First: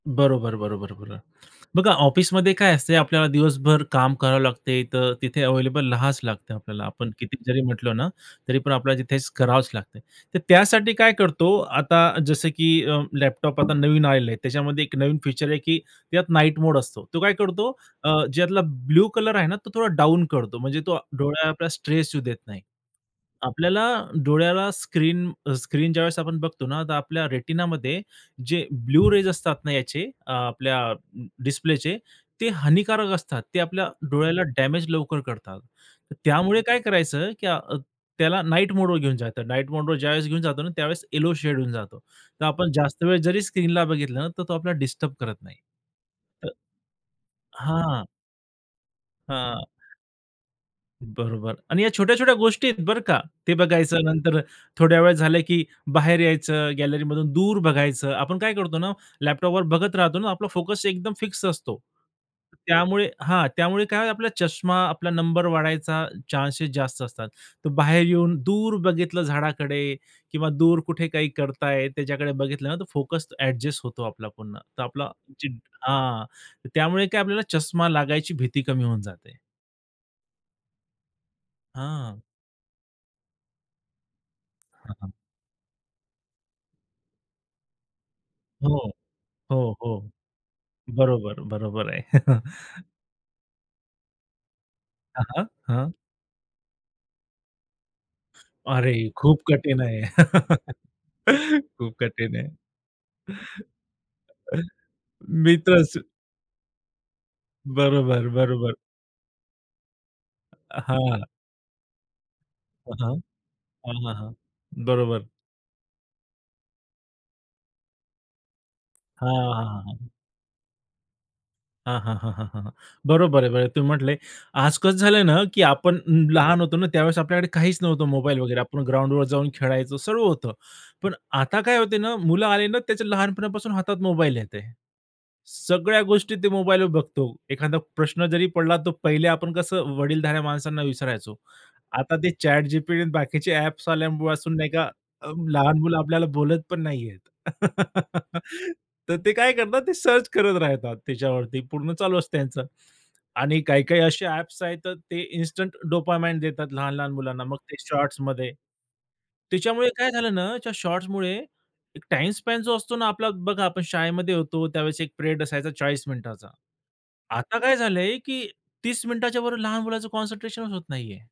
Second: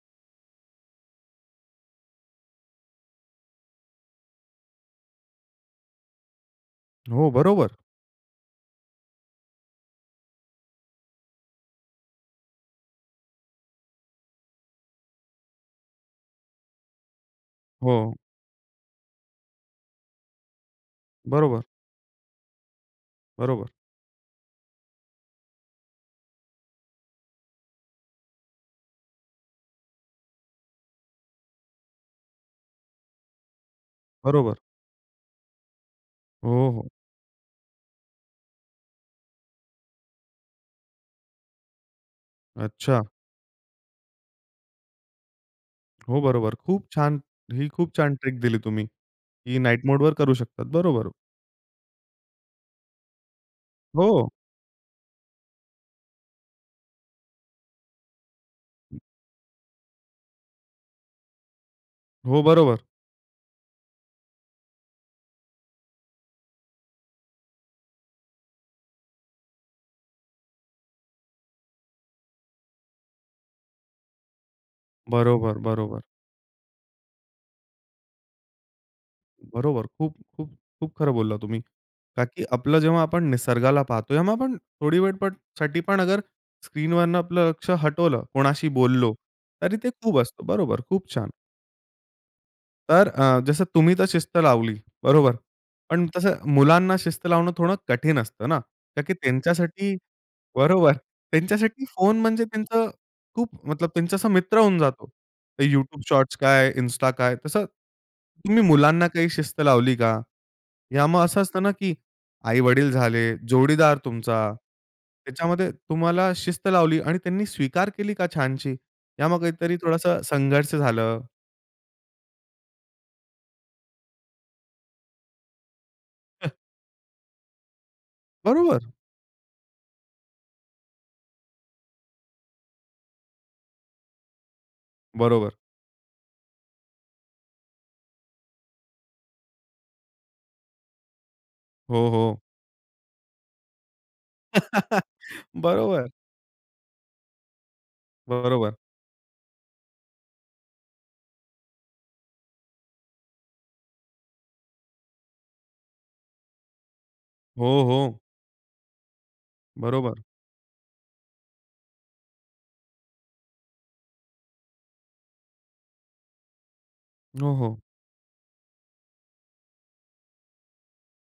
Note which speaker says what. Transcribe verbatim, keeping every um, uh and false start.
Speaker 1: बरोबर, बरोबर, बरोबर. बघा ऑफिसमध्ये काय असतंय, आपल्याला दिवसभर काम करावं लागते तर तिथे अव्हेलेबल राहाच आपल्याला, आपण
Speaker 2: हो.
Speaker 1: किती जरी
Speaker 2: बरोबर.
Speaker 1: म्हटलो ना, तरी पण आपल्याला तिथे करावंच लागतं. तर त्यासाठी काय करतो आता जसं की अ, लॅपटॉप आता नवीन आलेलं आहे, त्याच्यामध्ये एक नवीन फीचर आहे, की त्यात नाईट मोड असतो. तो काय करतो
Speaker 2: हो.
Speaker 1: ज्यातला ब्लू कलर आहे ना, तो थोडा डाउन करतो. म्हणजे तो
Speaker 2: बरोबर.
Speaker 1: डोळ्याला स्ट्रेस येऊ देत नाही.
Speaker 2: बरोबर.
Speaker 1: आपल्याला डोळ्याला स्क्रीन अ, स्क्रीन ज्यावेळेस आपण बघतो ना तर आपल्या रेटिनामध्ये जे ब्लू रेज असतात ना याचे अ, आपल्या डिस्प्लेचे ते हानिकारक असतात. ते आपल्या डोळ्याला
Speaker 2: बरोबर.
Speaker 1: डॅमेज लवकर करतात. त्यामुळे
Speaker 2: हो,
Speaker 1: काय
Speaker 2: हो.
Speaker 1: करायचं की त्याला नाईट मोडवर घेऊन जातो. नाईट मोडवर ज्यावेळेस घेऊन जातो त्यावेळेस येलो शेड होऊन जातो. तर आपण
Speaker 2: अच्छा.
Speaker 1: जास्त वेळ जरी स्क्रीनला बघितलं तर तो आपल्याला डिस्टर्ब करत नाही.
Speaker 2: हो. बरोबर. खूप छान, ही तुम्ही खूप
Speaker 1: हां.
Speaker 2: छान ट्रिक दिली तुम्ही की
Speaker 1: हां.
Speaker 2: नाईट मोडवर करू शकतात. बरोबर.
Speaker 1: बरोबर. आणि या छोट्या-छोट्या गोष्टी आहेत बरं का? ते बघायचं
Speaker 2: हो.
Speaker 1: नंतर थोड्या वेळ झालं की बाहेर यायचं, गॅलरीमधून दूर बघायचं. आपण काय करतो ना,
Speaker 2: [unintelligible]
Speaker 1: लॅपटॉपवर बघत राहतो ना, आपला फोकस एकदम फिक्स असतो.
Speaker 2: हो, बरोबर.
Speaker 1: त्यामुळे हां. त्यामुळे काय आपला चष्मा आपला नंबर वाढायचा चान्सेस जास्त असतात. तर बाहेर येऊन दूर बघितलं झाडाकडे किंवा दूर कुठे काही करतायत, त्याच्याकडे बघितलं ना, तो फोकस अ‍ॅडजस्ट होतो आपला पुन्हा. तर आपला जे
Speaker 2: बरोबर, बरोबर.
Speaker 1: हां. त्यामुळे काय आपल्याला चष्मा लागायची भीती कमी होऊन जाते.
Speaker 2: बरोबर. खूप, खूप, खूप खरं बोललात तुम्ही.
Speaker 1: हां.
Speaker 2: का की आपलं जेव्हा आपण निसर्गाला पाहतो या मग आपण
Speaker 1: हां,
Speaker 2: थोडी
Speaker 1: हां.
Speaker 2: वेळपणसाठी पण अगर स्क्रीनवरनं आपलं लक्ष हटवलं, कोणाशी
Speaker 1: हो.
Speaker 2: बोललो,
Speaker 1: हो,
Speaker 2: तरी ते
Speaker 1: हो.
Speaker 2: खूप असतं. बरोबर. खूप छान.
Speaker 1: बरोबर, बरोबर आहे.
Speaker 2: तर अ, जसं तुम्ही तर शिस्त लावली,
Speaker 1: हां,
Speaker 2: बरोबर?
Speaker 1: हां. हां.
Speaker 2: पण तसं मुलांना शिस्त लावणं थोडं कठीण असतं ना?
Speaker 1: अरे!
Speaker 2: का की
Speaker 1: खूप कठीण
Speaker 2: त्यांच्यासाठी
Speaker 1: आहे.
Speaker 2: बरोबर, त्यांच्यासाठी
Speaker 1: खूप
Speaker 2: फोन
Speaker 1: कठीण
Speaker 2: म्हणजे
Speaker 1: आहे.
Speaker 2: त्यांचं खूप मतलब त्यांचा असा मित्र होऊन जातो. तर
Speaker 1: मिळतं असं.
Speaker 2: YouTube शॉर्ट्स काय, Insta काय, तसं
Speaker 1: बरोबर,
Speaker 2: तुम्ही
Speaker 1: बरोबर.
Speaker 2: मुलांना काही शिस्त लावली का? या
Speaker 1: हां.
Speaker 2: मग असं असतं ना, की आई-वडील
Speaker 1: हां.
Speaker 2: झाले,
Speaker 1: हां,
Speaker 2: जोडीदार
Speaker 1: हां, हां.
Speaker 2: तुमचा,
Speaker 1: बरोबर.
Speaker 2: त्याच्यामध्ये तुम्हाला शिस्त लावली आणि त्यांनी स्वीकार केली का छानशी? या मग काहीतरी
Speaker 1: हां,
Speaker 2: थोडंसं संघर्ष झालं?
Speaker 1: हां, हां, हां, हां, हां. बरोबर आहे. बरं तुम्ही म्हंटले. आज कसं झालं ना की आपण अं अ,
Speaker 2: ह्.
Speaker 1: लहान होतो ना त्यावेळेस आपल्याकडे काहीच नव्हतं मो
Speaker 2: बरोबर. बरोबर.
Speaker 1: खादा प्रश्न जरी पडला तर पहिले आपण कसं वडीलधाऱ्या माणसांना विचारायचो.
Speaker 2: हो,
Speaker 1: आता ते
Speaker 2: हो.
Speaker 1: ChatGPT आणि बाकीचे ॲप्स आल्यापासून नाही का अ, लहान मुलं
Speaker 2: बरोबर.
Speaker 1: आपल्याला बोलत पण नाहीयेत.
Speaker 2: बरोबर.
Speaker 1: तर ते काय करतात? ते सर्च करत राहतात त्याच्यावरती, पूर्ण चालू असतं त्यांचं. आणि काही-काही असे ॲप्स आहेत तर ते इन्स्टंट डोपामाइन देतात लहान-लहान मुलांना. मग ते
Speaker 2: हो, हो.
Speaker 1: शॉर्ट्समध्ये. त्याच्यामुळे काय
Speaker 2: बरोबर.
Speaker 1: झालं ना त्या शॉट्समुळे एक टाईम स्पॅन जो असतो ना आपला, बघा आपण शाळेमध्ये होतो त्यावेळेस एक पिरियड असायचा चाळीस मिनिटाचा.
Speaker 2: हो,
Speaker 1: आता काय
Speaker 2: हो.
Speaker 1: झालंय की तीस मिनिटाच्यावर लहान मुलाचं कॉन्सन्ट्रेशनच होत नाहीये.